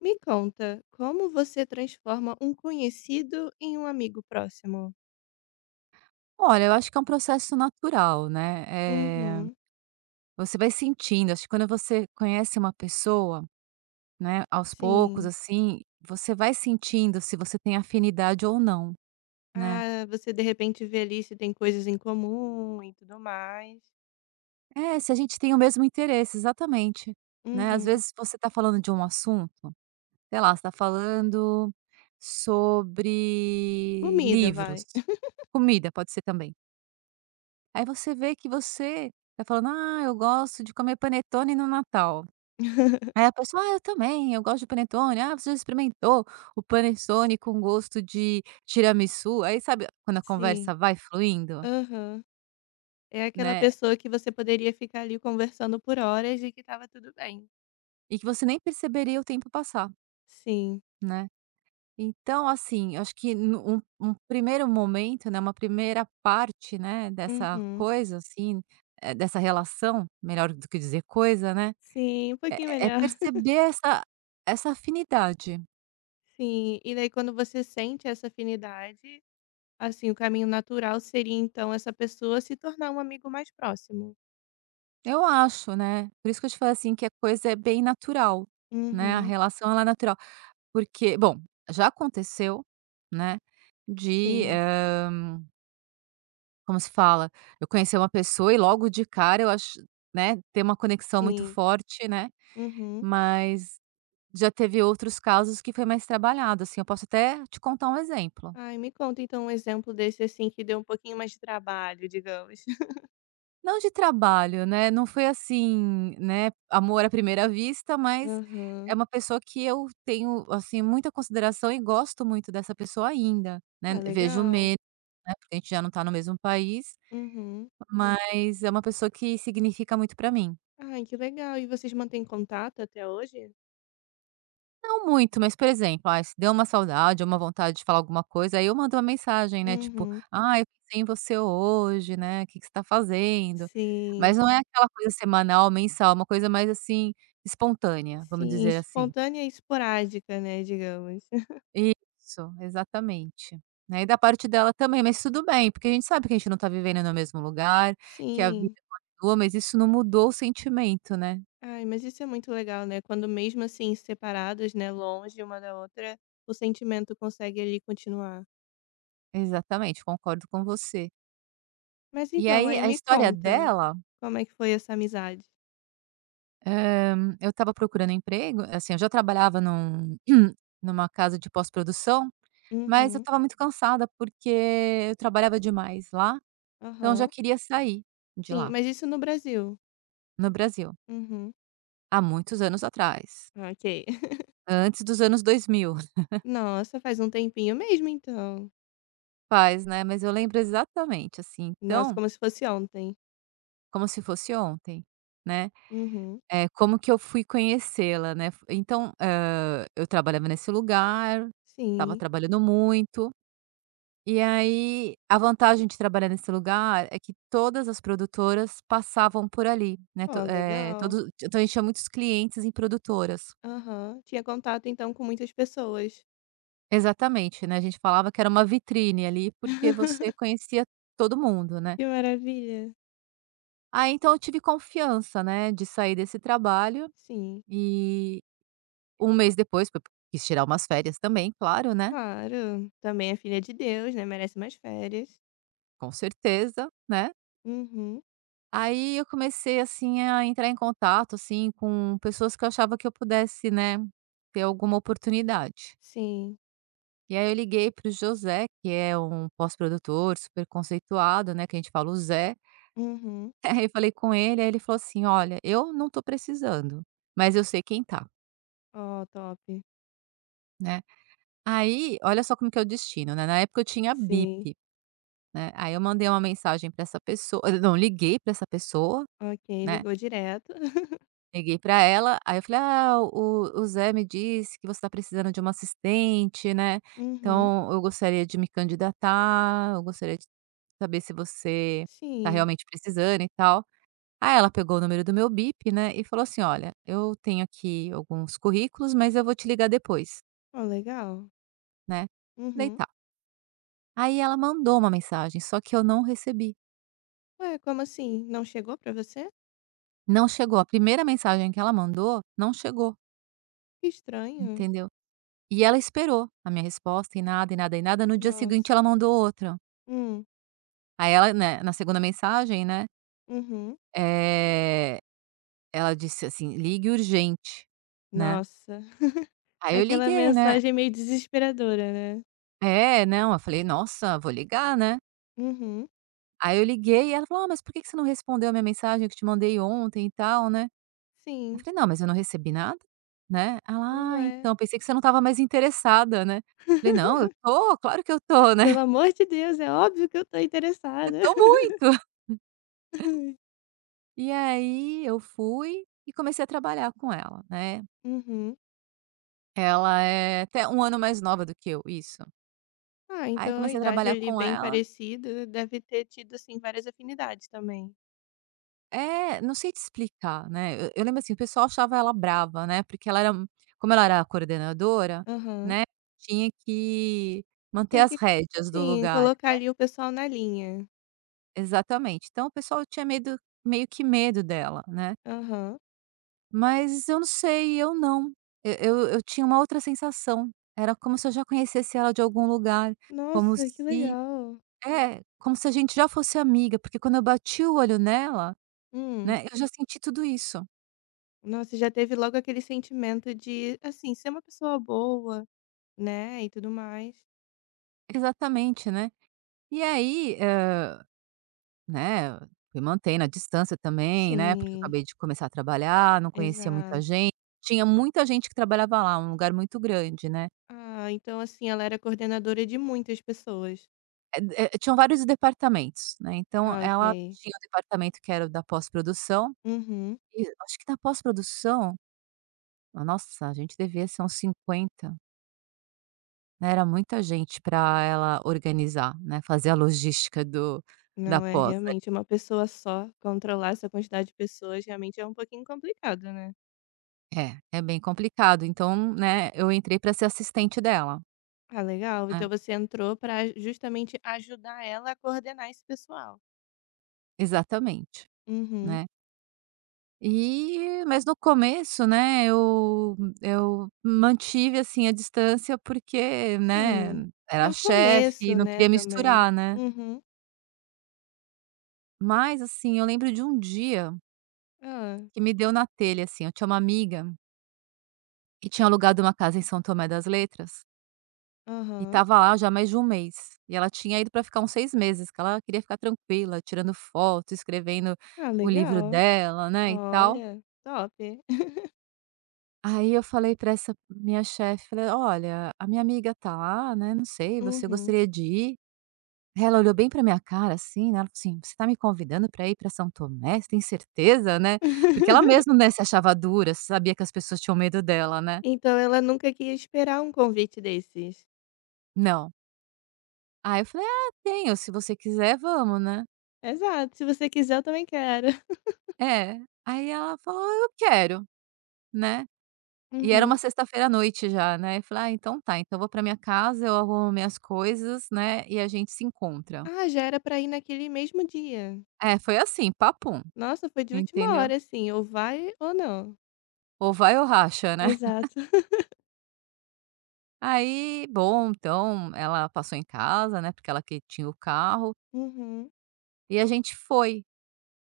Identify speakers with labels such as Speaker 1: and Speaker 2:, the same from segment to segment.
Speaker 1: Me conta, como você transforma um conhecido em um amigo próximo?
Speaker 2: Olha, eu acho que é um processo natural, né, eh,
Speaker 1: Uhum,
Speaker 2: você vai sentindo, acho que quando você conhece uma pessoa, né, aos poucos,
Speaker 1: sim.
Speaker 2: assim, você vai sentindo se você tem afinidade ou não, né.
Speaker 1: Ah, você de repente vê ali se tem coisas em comum e tudo mais.
Speaker 2: É, se a gente tem o mesmo interesse, exatamente, né. Às
Speaker 1: Uhum.
Speaker 2: vezes você está falando de um assunto, sei lá, você tá falando sobre
Speaker 1: Comida,
Speaker 2: livros,
Speaker 1: vai.
Speaker 2: comida pode ser também. Aí você vê que você tá falando: "Ah, eu gosto de comer panetone no Natal". Aí a pessoa: "Ah, eu também, eu gosto de panetone". "Ah, você já experimentou o panetone com gosto de tiramisu?". Aí sabe quando a
Speaker 1: Sim.
Speaker 2: conversa vai fluindo,
Speaker 1: Aham. É aquela
Speaker 2: né,
Speaker 1: pessoa que você poderia ficar ali conversando por horas e que tava tudo bem.
Speaker 2: e que você nem perceberia o tempo passar,
Speaker 1: Sim.
Speaker 2: né. Então assim, eu acho que no um primeiro momento, né, uma primeira parte, né, dessa
Speaker 1: Uhum.
Speaker 2: coisa assim, dessa relação, melhor do que dizer coisa, né,
Speaker 1: Sim, um pouquinho
Speaker 2: é
Speaker 1: melhor.
Speaker 2: perceber essa afinidade.
Speaker 1: Sim, e daí quando você sente essa afinidade. Assim, o caminho natural seria então essa pessoa se tornar um amigo mais próximo.
Speaker 2: Eu acho, né. Por isso que eu te falei, assim, que a coisa é bem natural, né, a
Speaker 1: Uhum,
Speaker 2: relação ela é natural. Porque bom, já aconteceu, né, de,
Speaker 1: sim.
Speaker 2: como se fala? Eu conhecer uma pessoa e logo de cara eu acho, né, ter uma conexão muito
Speaker 1: Sim.
Speaker 2: forte, né,
Speaker 1: Uhum.
Speaker 2: mas já teve outros casos que foi mais trabalhado, assim. Eu posso até te contar um exemplo.
Speaker 1: Ai, me conta então um exemplo desse assim que deu um pouquinho mais de trabalho, digamos.
Speaker 2: Não de trabalho, né, não foi assim, né, amor à primeira vista, mas
Speaker 1: Aham.
Speaker 2: é uma pessoa que eu tenho, assim, muita consideração e gosto muito dessa pessoa ainda, né,
Speaker 1: Ah,
Speaker 2: vejo
Speaker 1: legal.
Speaker 2: menos, né, porque a gente já não tá no mesmo país,
Speaker 1: Uhum.
Speaker 2: mas é uma pessoa que significa muito pra mim.
Speaker 1: Ai, que legal. E vocês mantêm contato até hoje?
Speaker 2: Não muito, mas, por exemplo, ai, se deu uma saudade ou uma vontade de falar alguma coisa, aí eu mando uma mensagem, né, tipo:
Speaker 1: Uhum.
Speaker 2: "Ai, eu pensei em você hoje, né, o que que você tá fazendo?".
Speaker 1: Sim.
Speaker 2: Mas não é aquela coisa semanal, mensal, é uma coisa mais, assim, espontânea, vamos
Speaker 1: Sim,
Speaker 2: dizer assim.
Speaker 1: espontânea e esporádica, né, digamos.
Speaker 2: Isso, exatamente. Né, e da parte dela também, mas tudo bem, porque a gente sabe que a gente não tá vivendo no mesmo lugar, que a vida
Speaker 1: Sim.
Speaker 2: continua, mas isso não mudou o sentimento, né.
Speaker 1: Ai, mas isso é muito legal, né? Quando mesmo assim separados, né, longe uma da outra, o sentimento consegue ali continuar.
Speaker 2: Exatamente, concordo com você.
Speaker 1: Mas
Speaker 2: E
Speaker 1: então,
Speaker 2: aí
Speaker 1: aí
Speaker 2: a
Speaker 1: me
Speaker 2: história
Speaker 1: conta,
Speaker 2: dela.
Speaker 1: como é que foi essa amizade?
Speaker 2: Eu estava procurando emprego, assim, eu já trabalhava num numa casa de pós-produção, mas eu
Speaker 1: Uhum,
Speaker 2: estava muito cansada, porque eu trabalhava demais lá, então eu já
Speaker 1: aham.
Speaker 2: queria sair de
Speaker 1: Sim,
Speaker 2: lá,
Speaker 1: mas isso no Brasil?
Speaker 2: no Brasil,
Speaker 1: Uhum,
Speaker 2: há muitos anos atrás,
Speaker 1: ok.
Speaker 2: antes dos anos 2000,
Speaker 1: Nossa, faz um tempinho mesmo então.
Speaker 2: faz, né, mas eu lembro exatamente, assim,
Speaker 1: Nossa,
Speaker 2: então,
Speaker 1: como se fosse ontem.
Speaker 2: como se fosse ontem, né.
Speaker 1: Uhum,
Speaker 2: É como que eu fui conhecê-la, né, então, eu trabalhava nesse lugar, estava
Speaker 1: sim.
Speaker 2: trabalhando muito. E aí, a vantagem de trabalhar nesse lugar é que todas as produtoras passavam por ali, né,
Speaker 1: Ó, legal.
Speaker 2: todo então a gente tinha muitos clientes em produtoras.
Speaker 1: Aham, tinha contato então com muitas pessoas.
Speaker 2: Exatamente, né, a gente falava que era uma vitrine ali, porque você conhecia todo mundo, né.
Speaker 1: Que maravilha.
Speaker 2: Aí, então eu tive confiança, né, de sair desse trabalho
Speaker 1: Sim.
Speaker 2: e um mês depois, porque eu quis tirar umas férias também, claro, né,
Speaker 1: Claro, também é filha de Deus, né, merece mais férias.
Speaker 2: com certeza, né.
Speaker 1: Uhum,
Speaker 2: Aí eu comecei, assim, a entrar em contato, assim, com pessoas que eu achava que eu pudesse, né, ter alguma oportunidade.
Speaker 1: sim.
Speaker 2: E aí eu liguei para o José, que é um pós-produtor super conceituado, né, que a gente fala o Zé.
Speaker 1: Uhum.
Speaker 2: Aí eu falei com ele, aí ele falou assim: "Olha, eu não tô precisando, mas eu sei quem tá",
Speaker 1: Ó, top.
Speaker 2: né. Aí, olha só como que é o destino, né, na época eu tinha
Speaker 1: Sim.
Speaker 2: bip, né, aí eu mandei uma mensagem para essa pessoa. Não, liguei para essa pessoa,
Speaker 1: Ok,
Speaker 2: né.
Speaker 1: ligou direto.
Speaker 2: Liguei pra ela, aí eu falei: "Ah, o Zé me disse que você tá precisando de uma assistente, né,
Speaker 1: Uhum,
Speaker 2: então eu gostaria de me candidatar, eu gostaria de saber se você tá
Speaker 1: sim.
Speaker 2: realmente precisando e tal". Aí ela pegou o número do meu BIP, né, e falou assim: "Olha, eu tenho aqui alguns currículos, mas eu vou te ligar depois,
Speaker 1: Ó, legal.
Speaker 2: né". Falei:
Speaker 1: Uhum.
Speaker 2: "Tá". Aí ela mandou uma mensagem, só que eu não recebi.
Speaker 1: Ué, como assim? Não chegou pra você?
Speaker 2: Não chegou, a primeira mensagem que ela mandou, não chegou,
Speaker 1: Que estranho.
Speaker 2: entendeu? E ela esperou a minha resposta e nada, e nada, e nada. No dia seguinte,
Speaker 1: Nossa.
Speaker 2: ela mandou outra.
Speaker 1: Hum,
Speaker 2: Aí ela, né, na segunda mensagem, né,
Speaker 1: uhum.
Speaker 2: eh, ela disse assim: "Ligue urgente", né.
Speaker 1: Nossa,
Speaker 2: Aí eu
Speaker 1: aquela
Speaker 2: liguei, né.
Speaker 1: mensagem meio desesperadora, né.
Speaker 2: É, não, eu falei: "Nossa, vou ligar, né".
Speaker 1: Uhum,
Speaker 2: Aí eu liguei e ela falou: "Ah, mas por que que você não respondeu a minha mensagem que eu te mandei ontem e tal, né?" Eu
Speaker 1: sim.
Speaker 2: falei: "Não, mas eu não recebi nada", né. Ela: "Ah,
Speaker 1: Ué.
Speaker 2: então, pensei que você não estava mais interessada, né". Falei: "Não, eu tô, claro que eu tô, né,
Speaker 1: Pelo amor de Deus, é óbvio que eu tô
Speaker 2: eu
Speaker 1: interessada.
Speaker 2: tô muito". E aí eu fui e comecei a trabalhar com ela, né.
Speaker 1: Uhum.
Speaker 2: Ela é até um ano mais nova do que eu, isso.
Speaker 1: Ah,
Speaker 2: Aí eu
Speaker 1: então a
Speaker 2: comecei a
Speaker 1: idade
Speaker 2: trabalhar
Speaker 1: ali
Speaker 2: com
Speaker 1: bem
Speaker 2: ela.
Speaker 1: parecida, deve ter tido, assim, várias afinidades também.
Speaker 2: É, não sei te explicar, né, eu lembro, assim, o pessoal achava ela brava, né, porque ela era como ela era a coordenadora,
Speaker 1: Aham.
Speaker 2: né, tinha que manter
Speaker 1: Tem
Speaker 2: as
Speaker 1: que
Speaker 2: rédeas do
Speaker 1: sim,
Speaker 2: lugar.
Speaker 1: colocar ali o pessoal na linha.
Speaker 2: Exatamente. Então o pessoal tinha medo, meio que medo dela, né.
Speaker 1: Aham.
Speaker 2: Mas eu não sei, eu não. E eu tinha uma outra sensação, era como se eu já conhecesse ela de algum lugar, como
Speaker 1: Nossa, que
Speaker 2: se
Speaker 1: legal.
Speaker 2: é, como se a gente já fosse amiga, porque quando eu bati o olho nela,
Speaker 1: Hum.
Speaker 2: né, eu já senti tudo isso.
Speaker 1: Nossa, já teve logo aquele sentimento de, assim, ser uma pessoa boa, né, e tudo mais.
Speaker 2: Exatamente, né. E aí, né, me mantendo a distância também, né, porque eu
Speaker 1: Sim,
Speaker 2: acabei de começar a trabalhar, não conhecia muita
Speaker 1: exato.
Speaker 2: gente, tinha muita gente que trabalhava lá, um lugar muito grande, né.
Speaker 1: Ah, então, assim, ela era coordenadora de muitas pessoas.
Speaker 2: Tinham vários departamentos, né, então
Speaker 1: Ah,
Speaker 2: ela
Speaker 1: ok.
Speaker 2: tinha o departamento que era o da pós-produção,
Speaker 1: Uhum.
Speaker 2: e acho que da pós-produção, nossa, a gente devia ser uns 50, né, era muita gente para ela organizar, né, fazer a logística do da
Speaker 1: Não é,
Speaker 2: pós.
Speaker 1: realmente, uma pessoa só, controlar essa quantidade de pessoas realmente é um pouquinho complicado, né.
Speaker 2: É, é bem complicado, então, né, eu entrei para ser assistente dela,
Speaker 1: Ah, legal,
Speaker 2: né.
Speaker 1: então você entrou para justamente ajudar ela a coordenar esse pessoal.
Speaker 2: Exatamente,
Speaker 1: Uhum.
Speaker 2: né. E mas no começo, né, eu mantive, assim, a distância porque, né,
Speaker 1: Sim, é
Speaker 2: era
Speaker 1: o
Speaker 2: chefe e
Speaker 1: começo,
Speaker 2: não
Speaker 1: né,
Speaker 2: queria
Speaker 1: também.
Speaker 2: misturar, né.
Speaker 1: Uhum.
Speaker 2: Mas, assim, eu lembro de um dia
Speaker 1: Ah.
Speaker 2: que me deu na telha, assim, eu tinha uma amiga que tinha alugado uma casa em São Tomé das Letras e
Speaker 1: Aham.
Speaker 2: estava lá já há mais de um mês, e ela tinha ido para ficar uns 6 meses, que ela queria ficar tranquila, tirando foto, escrevendo
Speaker 1: Ah,
Speaker 2: o livro
Speaker 1: legal.
Speaker 2: dela, né, e tal.
Speaker 1: Olha, top.
Speaker 2: Aí eu falei para essa minha chefe, falei: "Olha, a minha amiga tá lá, né, não sei, você
Speaker 1: Uhum.
Speaker 2: gostaria de ir?" Aí ela olhou bem para minha cara, assim, né, ela falou assim: "Você tá me convidando para ir para São Tomé? Você tem certeza, né?" Porque ela mesma, né, se achava dura, sabia que as pessoas tinham medo dela, né.
Speaker 1: Então ela nunca queria esperar um convite desses.
Speaker 2: "Não". Aí eu falei: "Ah, tenho, se você quiser, vamos, né".
Speaker 1: Exato, se você quiser eu também quero.
Speaker 2: É. Aí ela falou: "Eu quero", né. E era uma
Speaker 1: Uhum.
Speaker 2: sexta-feira à noite já, né. Eu falei: "Ah, então tá, então eu vou pra minha casa, eu arrumo minhas coisas, né, e a gente se encontra".
Speaker 1: Ah, já era pra ir naquele mesmo dia.
Speaker 2: É, foi assim, papum,
Speaker 1: Nossa, foi de última
Speaker 2: entendeu.
Speaker 1: hora, assim, ou vai ou não.
Speaker 2: Ou vai ou racha, né.
Speaker 1: Exato.
Speaker 2: Aí, bom, então ela passou em casa, né, porque ela que tinha o carro,
Speaker 1: Uhum.
Speaker 2: e a gente foi.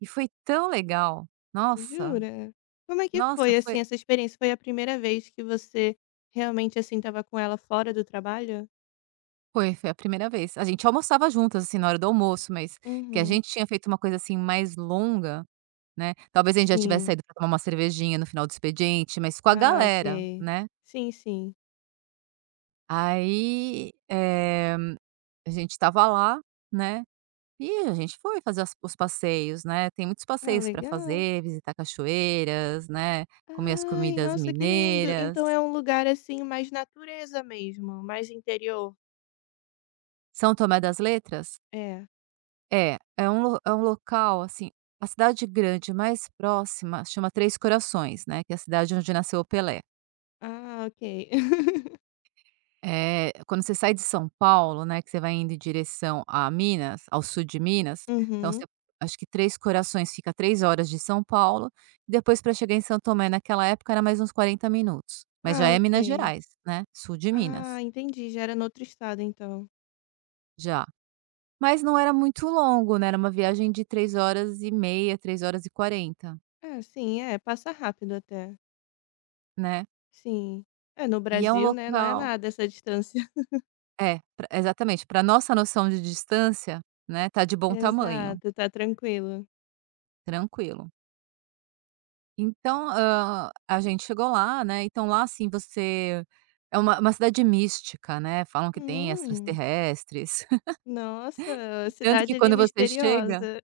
Speaker 2: E foi tão legal. Nossa,
Speaker 1: Jura? Como é que
Speaker 2: nossa,
Speaker 1: foi, assim, essa experiência? Foi a primeira vez que você realmente, assim, estava com ela fora do trabalho?
Speaker 2: foi a primeira vez. A gente almoçava juntas, assim, na hora do almoço, mas que a
Speaker 1: Uhum.
Speaker 2: gente tinha feito uma coisa, assim, mais longa, né, talvez a gente já tivesse
Speaker 1: Sim.
Speaker 2: saído pra tomar uma cervejinha no final do expediente, mas com a
Speaker 1: Ah,
Speaker 2: galera,
Speaker 1: ok.
Speaker 2: né.
Speaker 1: Sim, sim.
Speaker 2: Aí, a gente estava lá, né. E a gente foi fazer as os passeios, né, tem muitos
Speaker 1: Ah,
Speaker 2: passeios para
Speaker 1: legal.
Speaker 2: fazer, visitar cachoeiras, né, comer as
Speaker 1: Ai,
Speaker 2: comidas
Speaker 1: nossa, que lindo.
Speaker 2: mineiras.
Speaker 1: Então é um lugar, assim, mais natureza mesmo, mais interior.
Speaker 2: São Tomé das Letras?
Speaker 1: É.
Speaker 2: É, é um lo é um local, assim a cidade grande mais próxima chama Três Corações, né, que é a cidade onde nasceu o Pelé.
Speaker 1: Ah, ok.
Speaker 2: É, quando você sai de São Paulo, né, que você vai indo em direção a Minas, ao sul de Minas, então você
Speaker 1: Uhum.
Speaker 2: acho que Três Corações fica 3 horas de São Paulo, e depois para chegar em São Tomé naquela época era mais uns 40 minutos, mas já
Speaker 1: Ah,
Speaker 2: é Minas
Speaker 1: ok.
Speaker 2: Gerais, né, sul de
Speaker 1: Ah,
Speaker 2: Minas,
Speaker 1: entendi, já era no outro estado então.
Speaker 2: já. Mas não era muito longo, né, era uma viagem de 3 horas e meia, 3 horas e quarenta,
Speaker 1: Ah, sim, é, passa rápido até.
Speaker 2: né.
Speaker 1: Sim. É, no
Speaker 2: E é um
Speaker 1: Brasil, né, não é
Speaker 2: local,
Speaker 1: nada essa distância.
Speaker 2: é, pra exatamente, para nossa noção de distância, né, tá de bom tamanho,
Speaker 1: Exato, tá tranquilo.
Speaker 2: tranquilo. Então, a gente chegou lá, né, então lá, assim, você é uma cidade mística, né, falam que tem
Speaker 1: Hum,
Speaker 2: extraterrestres,
Speaker 1: nossa,
Speaker 2: tanto
Speaker 1: cidade
Speaker 2: que
Speaker 1: ali
Speaker 2: quando você chega,
Speaker 1: misteriosa.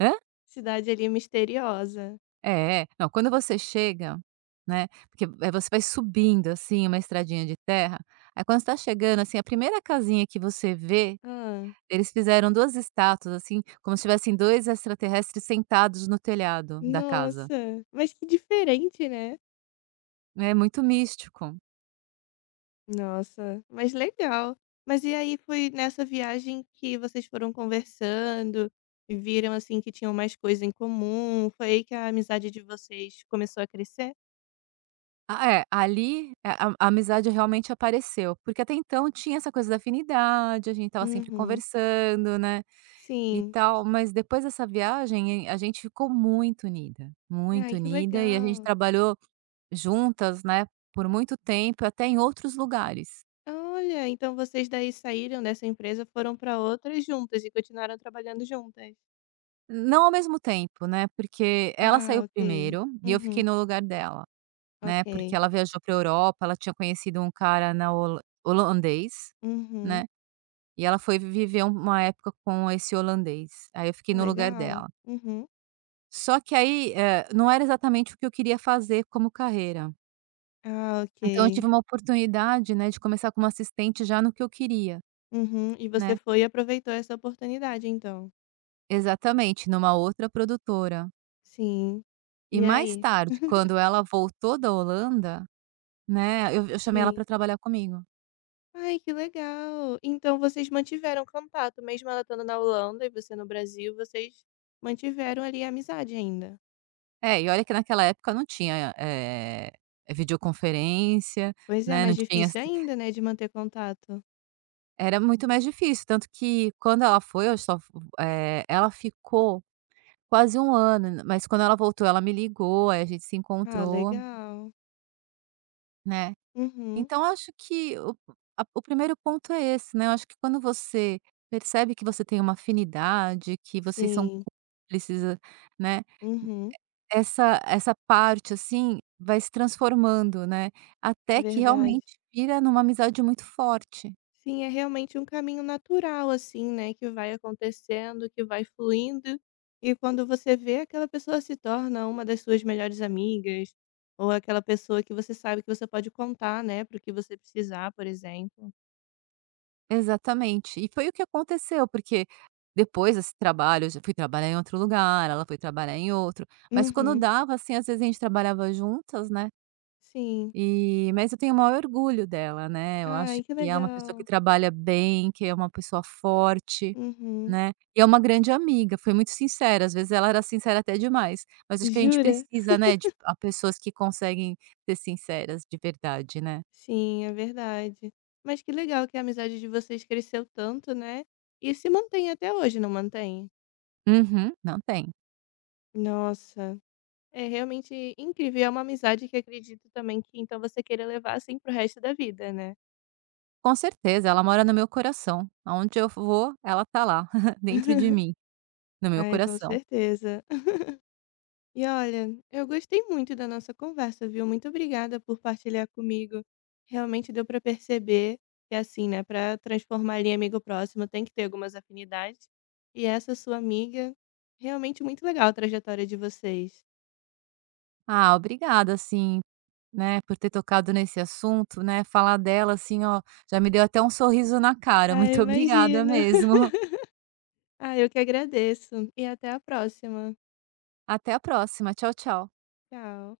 Speaker 2: hã?
Speaker 1: Cidade ali misteriosa.
Speaker 2: É, é. Não, quando você chega, né, porque, você vai subindo, assim, uma estradinha de terra, aí quando você tá chegando, assim, a primeira casinha que você vê,
Speaker 1: Ah.
Speaker 2: eles fizeram 2 estátuas, assim, como se tivessem 2 extraterrestres sentados no telhado da casa.
Speaker 1: Nossa, mas que diferente, né?
Speaker 2: É muito místico.
Speaker 1: Nossa, mas legal. Mas e aí foi nessa viagem que vocês foram conversando e viram assim que tinham mais coisa em comum? Foi aí que a amizade de vocês começou a crescer?
Speaker 2: Ah, é, ali é, a amizade realmente apareceu, porque até então tinha essa coisa da afinidade, a gente estava sempre
Speaker 1: Uhum.
Speaker 2: conversando, né, e
Speaker 1: Sim.
Speaker 2: tal, mas depois dessa viagem a gente ficou
Speaker 1: Ai,
Speaker 2: muito
Speaker 1: que
Speaker 2: unida e a
Speaker 1: legal.
Speaker 2: gente trabalhou juntas, né, por muito tempo, até em outros lugares.
Speaker 1: Olha, então vocês daí saíram dessa empresa, foram para outras juntas e continuaram trabalhando juntas.
Speaker 2: Não ao mesmo tempo, né, porque ela
Speaker 1: Ah,
Speaker 2: saiu
Speaker 1: ok.
Speaker 2: primeiro e eu fiquei
Speaker 1: Uhum.
Speaker 2: no lugar dela, né, porque
Speaker 1: Ok.
Speaker 2: ela viajou para Europa, ela tinha conhecido um cara na holan holandês,
Speaker 1: Uhum.
Speaker 2: né. E ela foi viver um, uma época com esse holandês, aí eu
Speaker 1: Ah,
Speaker 2: fiquei no lugar
Speaker 1: legal.
Speaker 2: dela.
Speaker 1: Uhum.
Speaker 2: Só que aí, não era exatamente o que eu queria fazer como carreira.
Speaker 1: Ah,
Speaker 2: Então eu tive
Speaker 1: ok.
Speaker 2: uma oportunidade, né, de começar como assistente já no que eu queria,
Speaker 1: Uhum. E você
Speaker 2: né.
Speaker 1: foi e aproveitou essa oportunidade, então?
Speaker 2: Exatamente, numa outra produtora.
Speaker 1: Sim.
Speaker 2: E
Speaker 1: E
Speaker 2: mais
Speaker 1: aí?
Speaker 2: tarde, quando ela voltou da Holanda, né, eu chamei ela
Speaker 1: Sim.
Speaker 2: para trabalhar comigo.
Speaker 1: Ai, que legal! Então vocês mantiveram contato, mesmo ela estando na Holanda e você no Brasil, vocês mantiveram ali a amizade ainda?
Speaker 2: É, e olha que naquela época não tinha, videoconferência,
Speaker 1: Pois é,
Speaker 2: né, não
Speaker 1: mais
Speaker 2: tinha.
Speaker 1: difícil ainda, né, de manter contato.
Speaker 2: Era muito mais difícil, tanto que quando ela foi, eu só, ela ficou quase um ano, mas quando ela voltou, ela me ligou, aí a gente se
Speaker 1: Ah,
Speaker 2: encontrou,
Speaker 1: legal.
Speaker 2: né.
Speaker 1: Uhum.
Speaker 2: Então eu acho que o primeiro ponto é esse, né, eu acho que quando você percebe que você tem uma afinidade, que vocês são
Speaker 1: Sim.
Speaker 2: cúmplices, né,
Speaker 1: Uhum.
Speaker 2: essa parte, assim, vai se transformando, né,
Speaker 1: É
Speaker 2: até que
Speaker 1: verdade.
Speaker 2: realmente vira numa amizade muito forte.
Speaker 1: Sim, é realmente um caminho natural, assim, né, que vai acontecendo, que vai fluindo, e quando você vê, aquela pessoa se torna uma das suas melhores amigas, ou aquela pessoa que você sabe que você pode contar, né, para que você precisar, por exemplo.
Speaker 2: Exatamente. E foi o que aconteceu, porque depois desse trabalho, eu já fui trabalhar em outro lugar, ela foi trabalhar em outro, mas quando
Speaker 1: Uhum,
Speaker 2: dava, assim, às vezes a gente trabalhava juntas, né,
Speaker 1: sim.
Speaker 2: e mas eu tenho o maior orgulho dela, né, eu acho
Speaker 1: Ai, que
Speaker 2: que é uma pessoa que
Speaker 1: legal.
Speaker 2: trabalha bem, que é uma pessoa forte,
Speaker 1: Uhum.
Speaker 2: né, e é uma grande amiga, foi muito sincera, às vezes ela era sincera até demais, mas acho que a gente
Speaker 1: Jura?
Speaker 2: precisa, né, de a pessoas que conseguem ser sinceras de verdade, né.
Speaker 1: Sim, é verdade. Mas que legal que a amizade de vocês cresceu tanto, né, e se mantém até hoje, não mantém?
Speaker 2: Uhum, não tem.
Speaker 1: Nossa. É realmente incrível, é uma amizade que acredito também que então você queira levar, assim, para o resto da vida, né.
Speaker 2: Com certeza, ela mora no meu coração. Aonde eu vou, ela tá lá, dentro de mim, no meu
Speaker 1: Ai, com
Speaker 2: coração.
Speaker 1: certeza. E olha, eu gostei muito da nossa conversa, viu. Muito obrigada por partilhar comigo. Realmente deu pra perceber que, assim, né, pra transformar ali em amigo próximo tem que ter algumas afinidades, e essa sua amiga, realmente muito legal a trajetória de vocês.
Speaker 2: Ah, obrigada, assim, né, por ter tocado nesse assunto, né, falar dela, assim, ó, já me deu até um sorriso na cara.
Speaker 1: Ah,
Speaker 2: Muito obrigada
Speaker 1: imagino.
Speaker 2: mesmo.
Speaker 1: Ai, eu que agradeço. E até a próxima.
Speaker 2: Até a próxima. Tchau, tchau.
Speaker 1: Tchau.